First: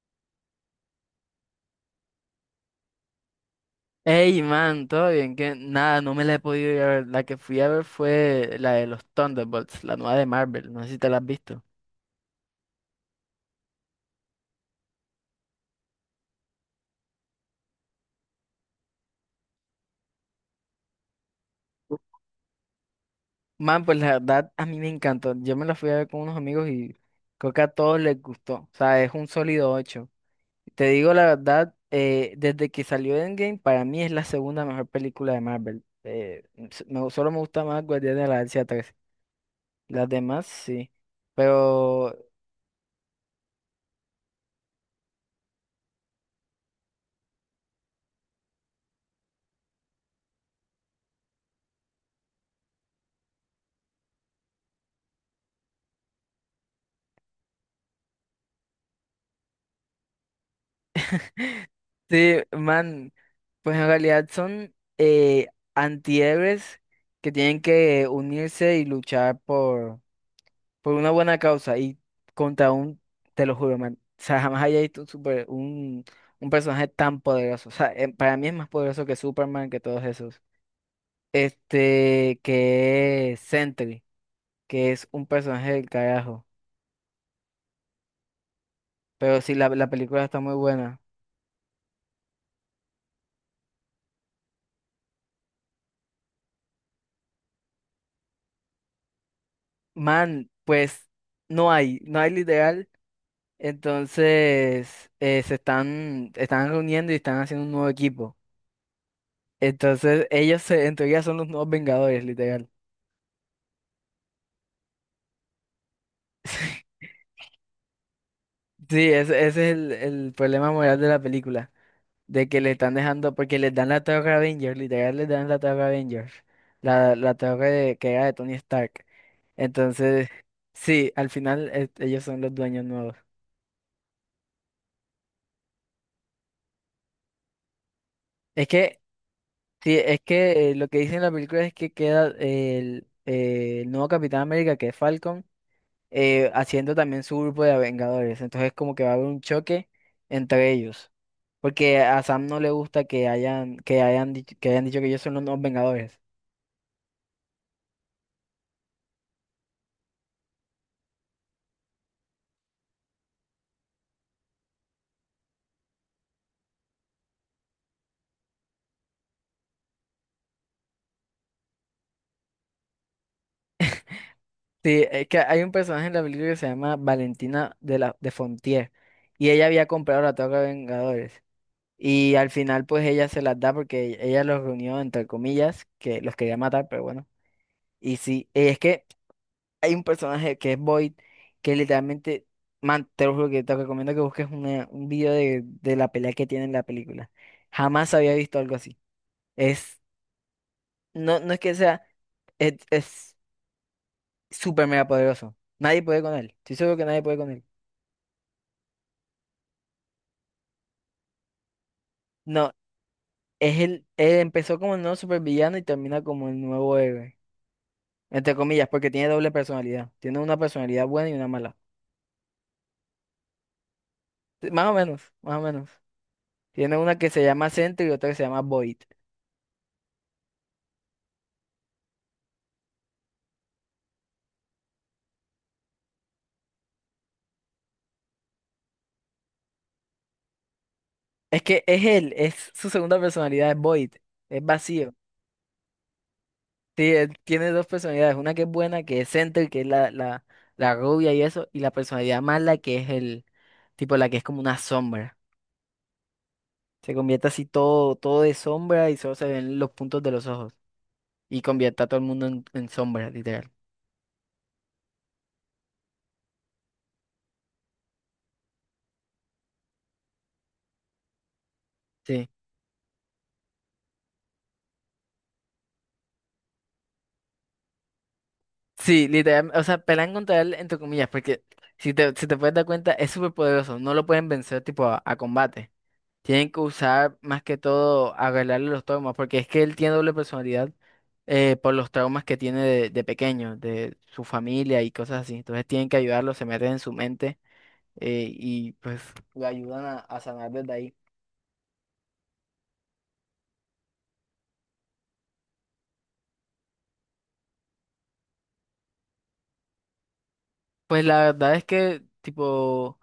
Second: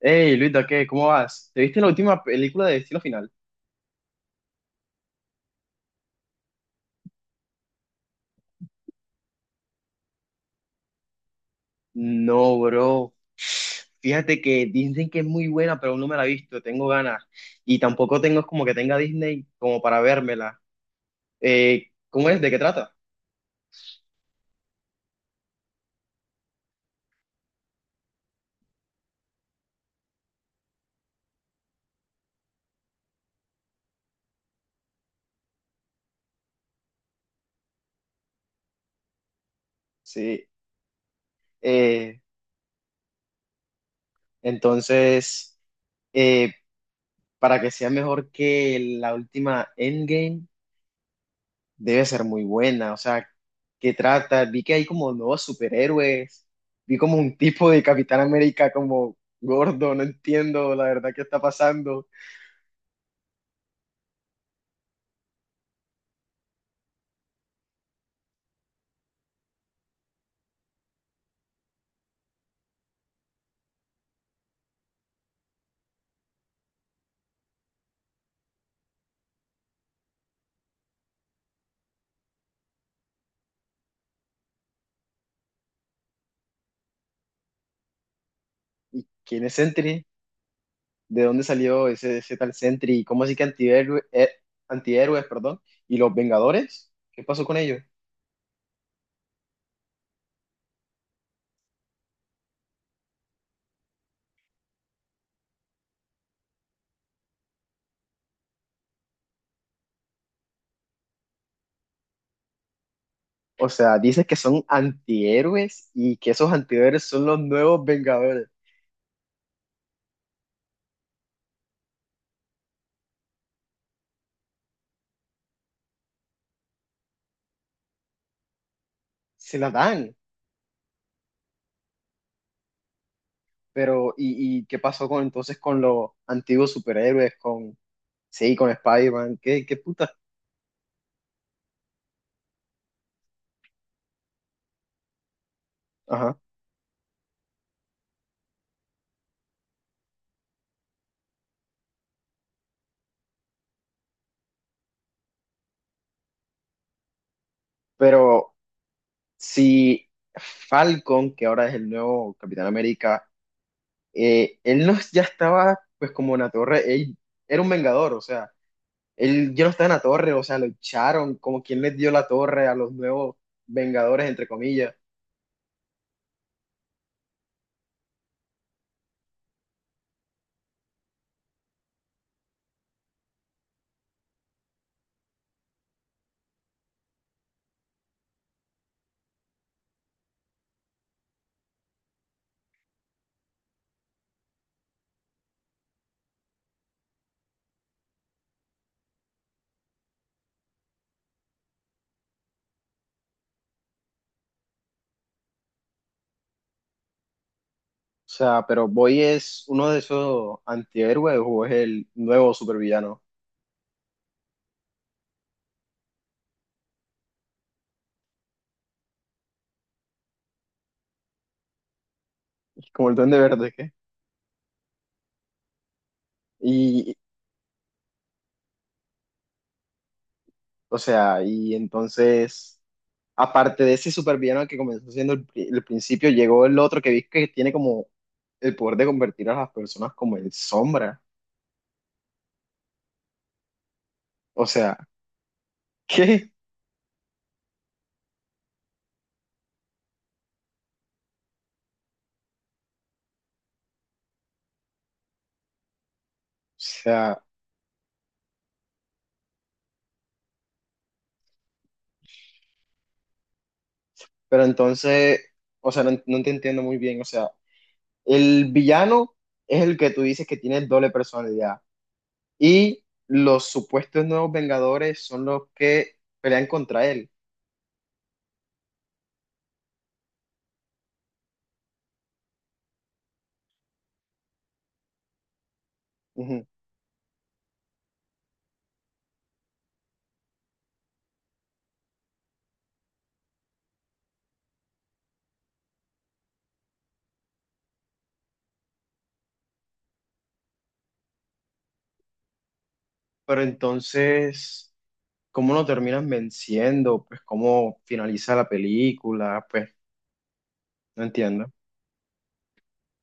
Hey, Luita, ¿qué? ¿Cómo vas? ¿Te viste la última película de Destino Final? Ey, man, todo bien, que nada, no me la he podido ir a ver. La que fui a ver fue la de los Thunderbolts, la nueva de Marvel. No sé si te la has visto. No, bro. Fíjate que dicen que es muy buena, pero aún no me la he visto. Tengo ganas. Y tampoco tengo como que tenga Disney como para vérmela. ¿Cómo es? ¿De qué trata? Man, pues la verdad, a mí me encantó. Yo me la fui a ver con unos amigos y creo que a todos les gustó. O sea, es un sólido 8. Te digo la verdad, desde que salió Endgame, para mí es la segunda mejor película de Marvel. Solo me gusta más Guardianes de la Galaxia 3. Las demás, Sí. sí. Pero, Eh, entonces, eh, para que sea mejor que la última Endgame, debe ser muy buena. O sea, ¿qué trata? Vi que hay como nuevos superhéroes. Vi como un tipo de Capitán América como gordo, no entiendo la verdad qué está pasando. sí, man. Pues en realidad son antihéroes que tienen que unirse y luchar por una buena causa y contra te lo juro, man, o sea, jamás había visto un personaje tan poderoso. O sea, para mí es más poderoso que Superman, que todos esos. Este, que es Sentry, que es un personaje del carajo. ¿Y Pero quién es sí, la Sentry? película está muy buena. ¿De dónde salió ese tal Sentry? ¿Y cómo así que antihéroes, perdón? ¿Y los Vengadores? ¿Qué pasó con ellos? Man, pues no hay literal. Entonces, están reuniendo y están haciendo un nuevo equipo. Entonces, en teoría son los nuevos Vengadores, literal. O sea, dices que son antihéroes y que esos antihéroes son los nuevos Vengadores. Sí, ese es el problema moral de la película. De que le están dejando, porque les dan la Torre Avengers, literal les dan la Torre Avengers. La torre que era de Tony Stark. Se la dan, Entonces, sí, al final ellos son los dueños nuevos. pero y qué pasó con entonces con los antiguos superhéroes, con... sí, Es con que, Spider-Man, qué, qué sí, puta. es que lo que dice en la película es que queda el nuevo Capitán América, que es Falcon. Ajá. Haciendo también su grupo de Vengadores. Entonces como que va a haber un choque entre ellos. Porque a Sam no le gusta que hayan dicho que ellos son los nuevos Vengadores. Pero si Falcon, que ahora es el nuevo Capitán América, él no ya estaba pues como en la torre, él era un vengador, o sea, él ya no estaba en la torre, o sea, lo echaron, como quien les dio la torre a los nuevos vengadores, entre comillas. Sí, es que hay un personaje en la película que se llama Valentina de la de Fontier. Y ella había comprado la toca de Vengadores. Y al final, pues ella se las da porque ella los reunió, entre comillas, que los quería matar, pero bueno. Y sí, es que hay un personaje que es Void, que literalmente, man, te lo juro que te recomiendo que busques un video de la pelea que tiene en la película. Jamás había visto algo así. Es, no, no es que sea, es súper mega poderoso. Nadie puede con él. Estoy seguro que nadie puede con él. O sea, pero Boy es uno de esos antihéroes o es el nuevo No, supervillano, es él empezó como el nuevo supervillano y termina como el nuevo héroe. Entre comillas, porque tiene doble personalidad. Tiene una personalidad buena y una mala. como el Duende Verde, ¿qué? Más o menos, más o menos. Tiene Y, una que se llama Sentry y otra que se llama Void. o sea, y entonces, aparte de ese supervillano que comenzó siendo el principio, llegó el otro que vi que tiene como el poder de convertir a las personas como en sombra. Es que es él, es su segunda personalidad, es Void, es O sea, vacío. ¿qué? O Sí, él tiene dos personalidades, una que es buena, que es Center, que es la rubia y eso, y la personalidad mala, que es el tipo, la que es como una sombra. Se sea, convierte así todo, todo de sombra y solo se ven los puntos de los ojos. Y convierte a todo el mundo en sombra, literal. pero entonces, o sea, no, no te entiendo muy bien. O sea, el villano es el que tú dices que tiene doble personalidad Sí. y los supuestos nuevos Vengadores son los que pelean contra él. Sí, literal, o sea, pelean contra él, entre comillas, porque si te puedes dar cuenta, es súper poderoso, no lo pueden vencer tipo a combate. Ujú. Tienen que usar más que todo arreglarle los traumas, porque es que él tiene doble personalidad por los traumas que tiene de pequeño, de su familia y cosas así. Entonces tienen que ayudarlo, se meten en su mente y pues lo ayudan a sanar desde ahí. Pero entonces... ¿Cómo lo terminan venciendo? Pues cómo finaliza la película, pues... no Pues la entiendo. verdad es que tipo,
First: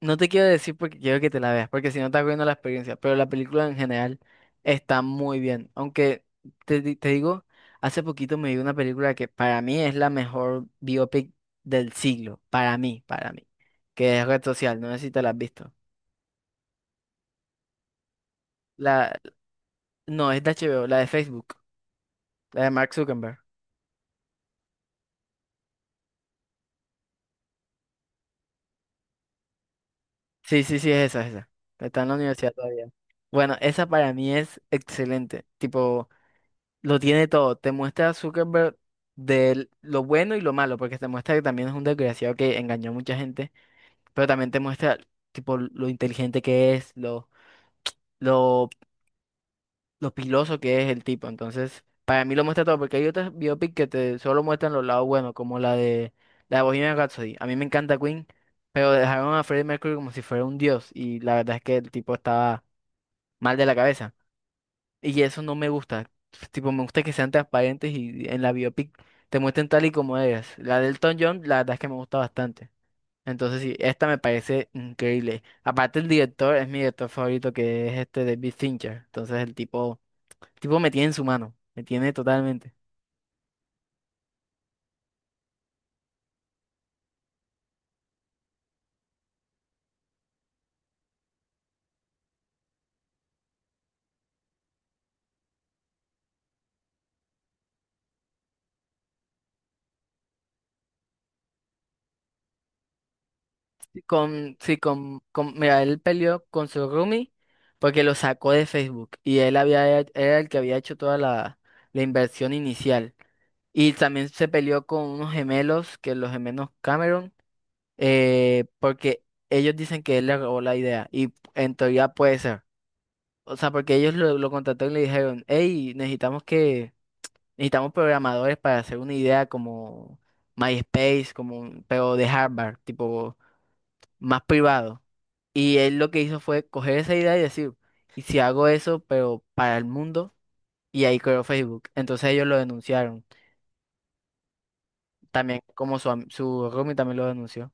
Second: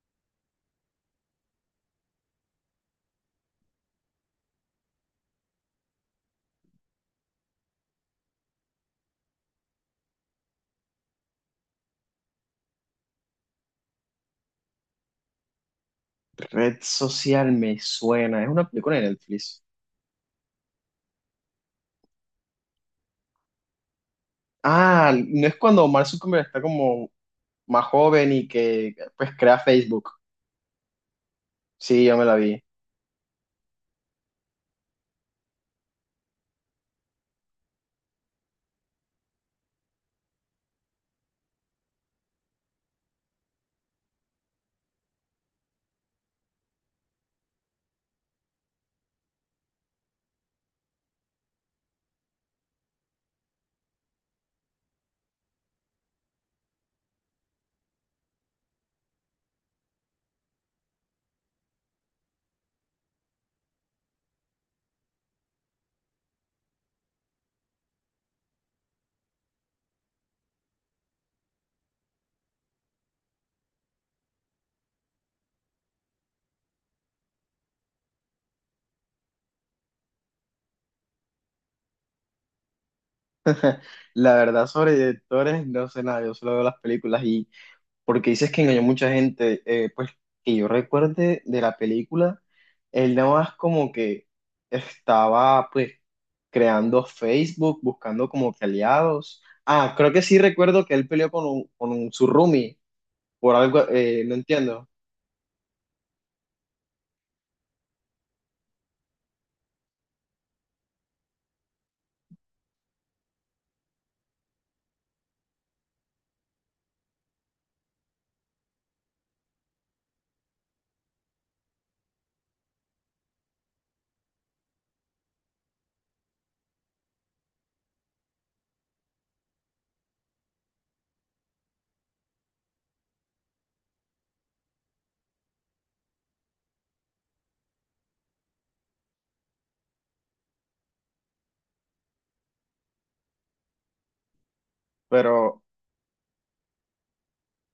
no te quiero decir porque quiero que te la veas, porque si no estás viendo la experiencia, pero la película en general está muy bien. Aunque te digo, hace poquito me vi una película que para mí es la mejor biopic del siglo, para mí, que es Red Social, no sé si te la has visto. Red social me suena. Es una película de La, Netflix. no, es de HBO, la de Facebook, la de Mark Zuckerberg. Ah, no, es cuando Mark Zuckerberg está como más joven y que pues crea Facebook. Sí, sí, sí, es esa, es esa. Está Sí, en la yo me la universidad vi. todavía. Bueno, esa para mí es excelente. Tipo, lo tiene todo. Te muestra a Zuckerberg de lo bueno y lo malo, porque te muestra que también es un desgraciado que engañó a mucha gente, pero también te muestra tipo lo inteligente que es, lo, lo piloso que es el tipo. Entonces, para mí lo muestra todo, porque hay otras biopic que te solo muestran los lados buenos, como la de Bohemian Rhapsody. A mí me encanta Queen, pero dejaron a Freddie Mercury como si fuera un dios, y la verdad es que el tipo estaba mal de la cabeza. Y eso no me gusta. Tipo, me gusta que sean transparentes y en la biopic te muestren tal y como eres. La de Elton John, la verdad es que me gusta bastante. Entonces, sí, esta me parece increíble. Aparte, el director es mi director favorito, que es este David Fincher. Entonces, el tipo me tiene en su mano. Me tiene totalmente. La verdad sobre directores no sé nada, yo solo veo las películas. Y porque dices que engañó mucha gente, pues que yo recuerde de la película, él nada más como que estaba pues creando Facebook, buscando como que aliados. Ah, creo que sí recuerdo que él peleó con, con un, su roomie por algo, Sí, no entiendo, mira, él peleó con su roomie porque lo sacó de Facebook. Y era el que había hecho toda la inversión inicial. Y también se peleó con unos gemelos, que los gemelos Cameron, porque ellos dicen que él le robó la idea. Y en teoría puede ser. O sea, porque ellos lo contrataron y le dijeron, hey, necesitamos necesitamos programadores para hacer una idea como MySpace, como pero de Harvard, tipo más privado. Y él lo que hizo fue coger esa idea y decir, ¿y si hago eso, pero para el mundo? Y ahí creó Facebook. Entonces ellos lo denunciaron. También pero como su roomie también lo denunció.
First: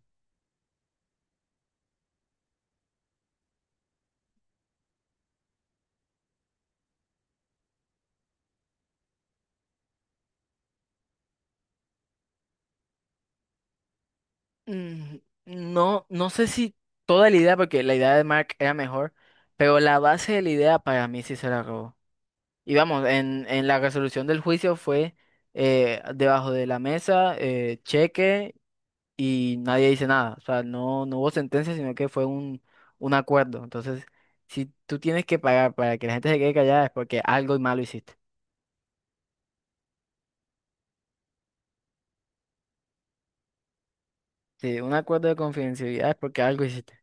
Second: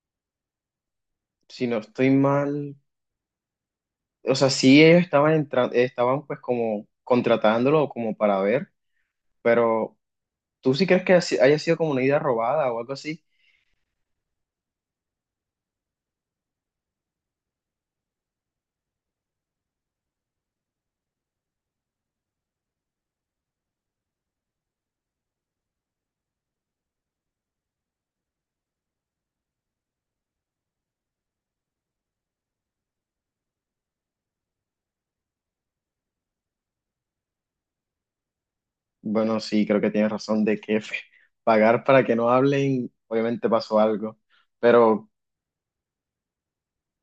si no estoy mal, o sea, sí, ellos estaban entrando, estaban pues como contratándolo como para ver, pero ¿tú sí crees que haya sido como una idea robada o algo así? Mm, No, no sé si toda la idea, porque la idea de Mark era mejor, pero la base de la idea para mí sí se la robó. Y vamos, en la resolución del juicio fue debajo de la mesa, cheque y nadie dice nada. O sea, no, no hubo sentencia, sino que fue un acuerdo. Entonces, si tú tienes que pagar para que la gente se quede callada es porque algo malo hiciste. Bueno, sí, creo que tienes razón de que pagar para que no hablen, obviamente pasó algo, Si un pero acuerdo de confidencialidad es porque algo hiciste.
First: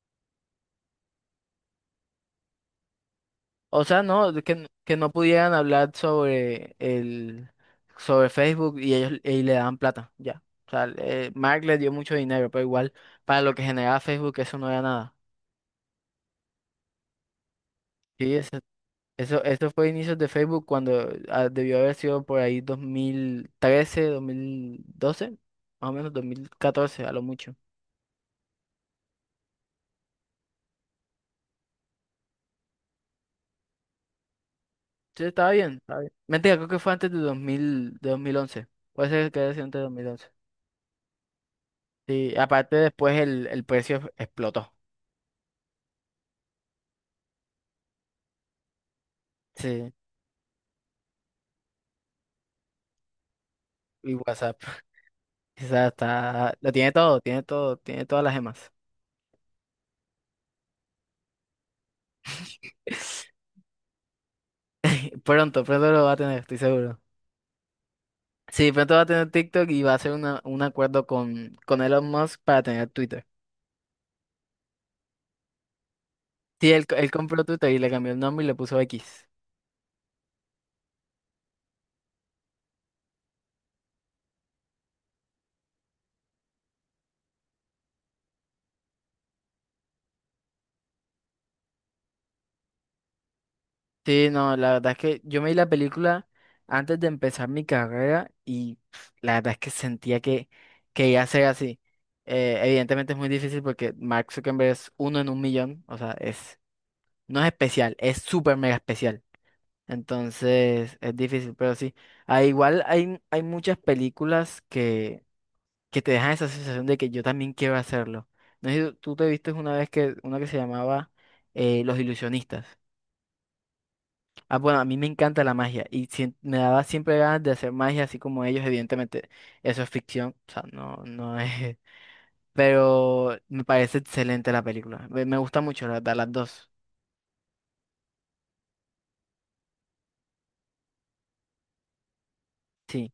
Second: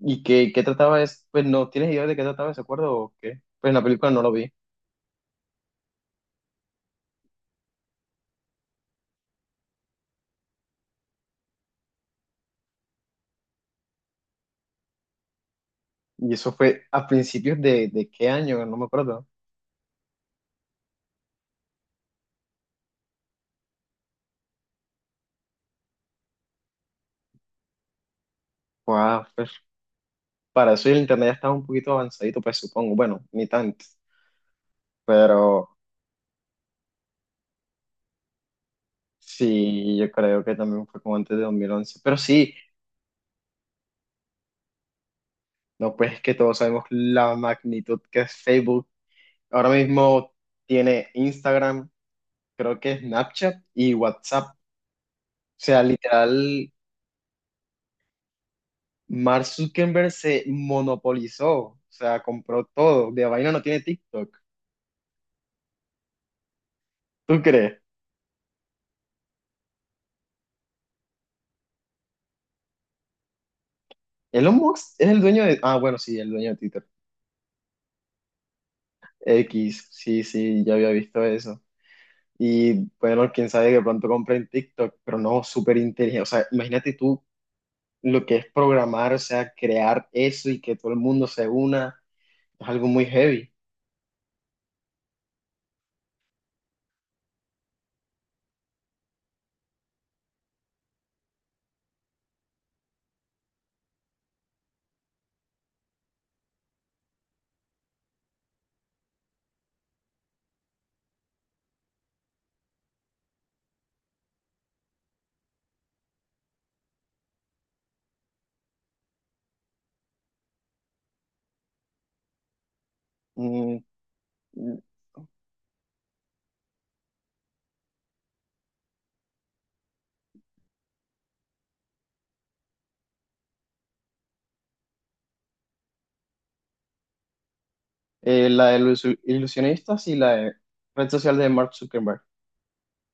¿y qué, qué trataba es? Pues no, ¿tienes idea de qué trataba ese acuerdo o qué? Pues en la O sea, película no lo no, de vi. que, que no pudieran hablar sobre sobre Facebook y ellos y le daban plata, ya. O sea, Mark le dio mucho dinero, pero igual para lo que generaba Facebook eso no era nada. Y eso fue a principios de qué Sí, eso, año, no me acuerdo. eso, eso fue inicios de Facebook cuando debió haber sido por ahí 2013, 2012, más o menos 2014 a lo mucho. Wow, para eso el internet ya estaba un poquito avanzadito, pues supongo. Bueno, ni tanto. Sí, estaba Pero bien, estaba bien. Mentira, creo que fue antes de 2000, de 2011, puede ser que haya sido antes de sí, yo 2011. creo que también fue como antes de 2011. Pero Sí, sí, aparte después el precio explotó. no, pues es que todos sabemos la magnitud que es Facebook. Ahora Sí. mismo tiene Instagram, creo que Snapchat y Y WhatsApp. O WhatsApp. sea, Esa está, lo literal, tiene todo, tiene todo, tiene todas las gemas. Mark Zuckerberg se monopolizó. O sea, compró todo. De vaina no tiene TikTok. Pronto, pronto lo va a tener, estoy seguro. ¿Tú crees? Sí, pronto va a tener TikTok y va a hacer un acuerdo con Elon Musk para tener Twitter. Elon Musk es el dueño de... Ah, bueno, sí, el dueño de Sí, Twitter. él compró Twitter y le cambió el nombre y le puso X. X, sí, sí, ya había visto eso. Y bueno, quién sabe, que pronto compre en TikTok, pero no, súper inteligente. O sea, imagínate tú lo que es programar, o sea, crear eso y que todo el mundo se una, es algo muy heavy. Sí, no, la verdad es que yo me vi la película antes de empezar mi carrera y pf, la verdad es que sentía que iba a ser así. Evidentemente es muy difícil porque Mark Zuckerberg es uno en un millón, o sea, no es especial, es súper mega especial. Entonces es difícil, pero sí. Ah, igual hay muchas películas que te dejan esa sensación de que yo también quiero hacerlo. No sé si tú te viste una vez que una que se llamaba Los Ilusionistas. Mm, Ah, bueno, a mí me encanta la magia y me daba siempre ganas de hacer magia así como ellos, evidentemente. Eso es ficción, o sea, no, no es. Pero me parece excelente la película. Me gusta mucho, la verdad, las dos. La de los ilusionistas y la de red social de Mark Zuckerberg. Sí.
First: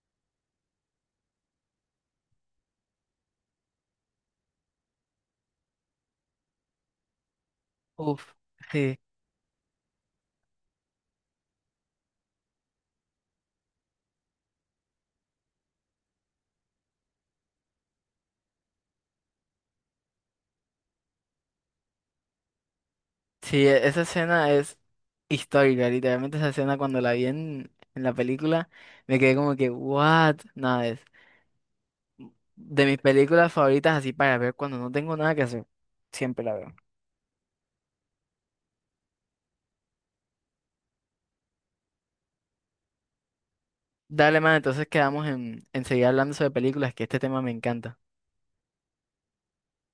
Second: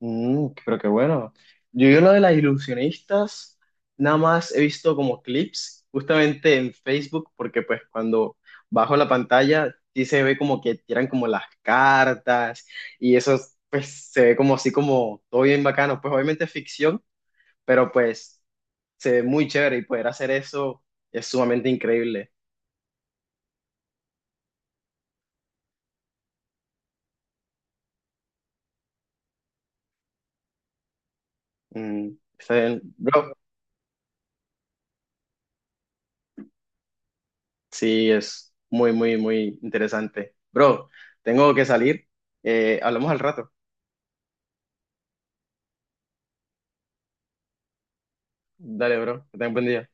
Mm, pero qué bueno. Yo lo de las ilusionistas, nada más he visto como clips justamente en Facebook, porque pues cuando Uf. bajo Sí. la pantalla sí se ve como que tiran como las cartas y eso, pues se ve como así como todo bien bacano. Pues obviamente es ficción, pero pues se ve muy chévere y poder hacer eso es sumamente increíble. Sí, esa escena es histórica, literalmente esa escena cuando la vi en la película, me quedé como que, what, nada, es Mm, está bien. de mis Bro, películas favoritas así para ver cuando no tengo nada que hacer, siempre la veo. sí, es muy, muy, muy interesante. Bro, tengo que salir. Hablamos al rato. Dale, man, entonces quedamos en seguir hablando sobre películas, que este tema me encanta. Dale, bro, que tengas buen día.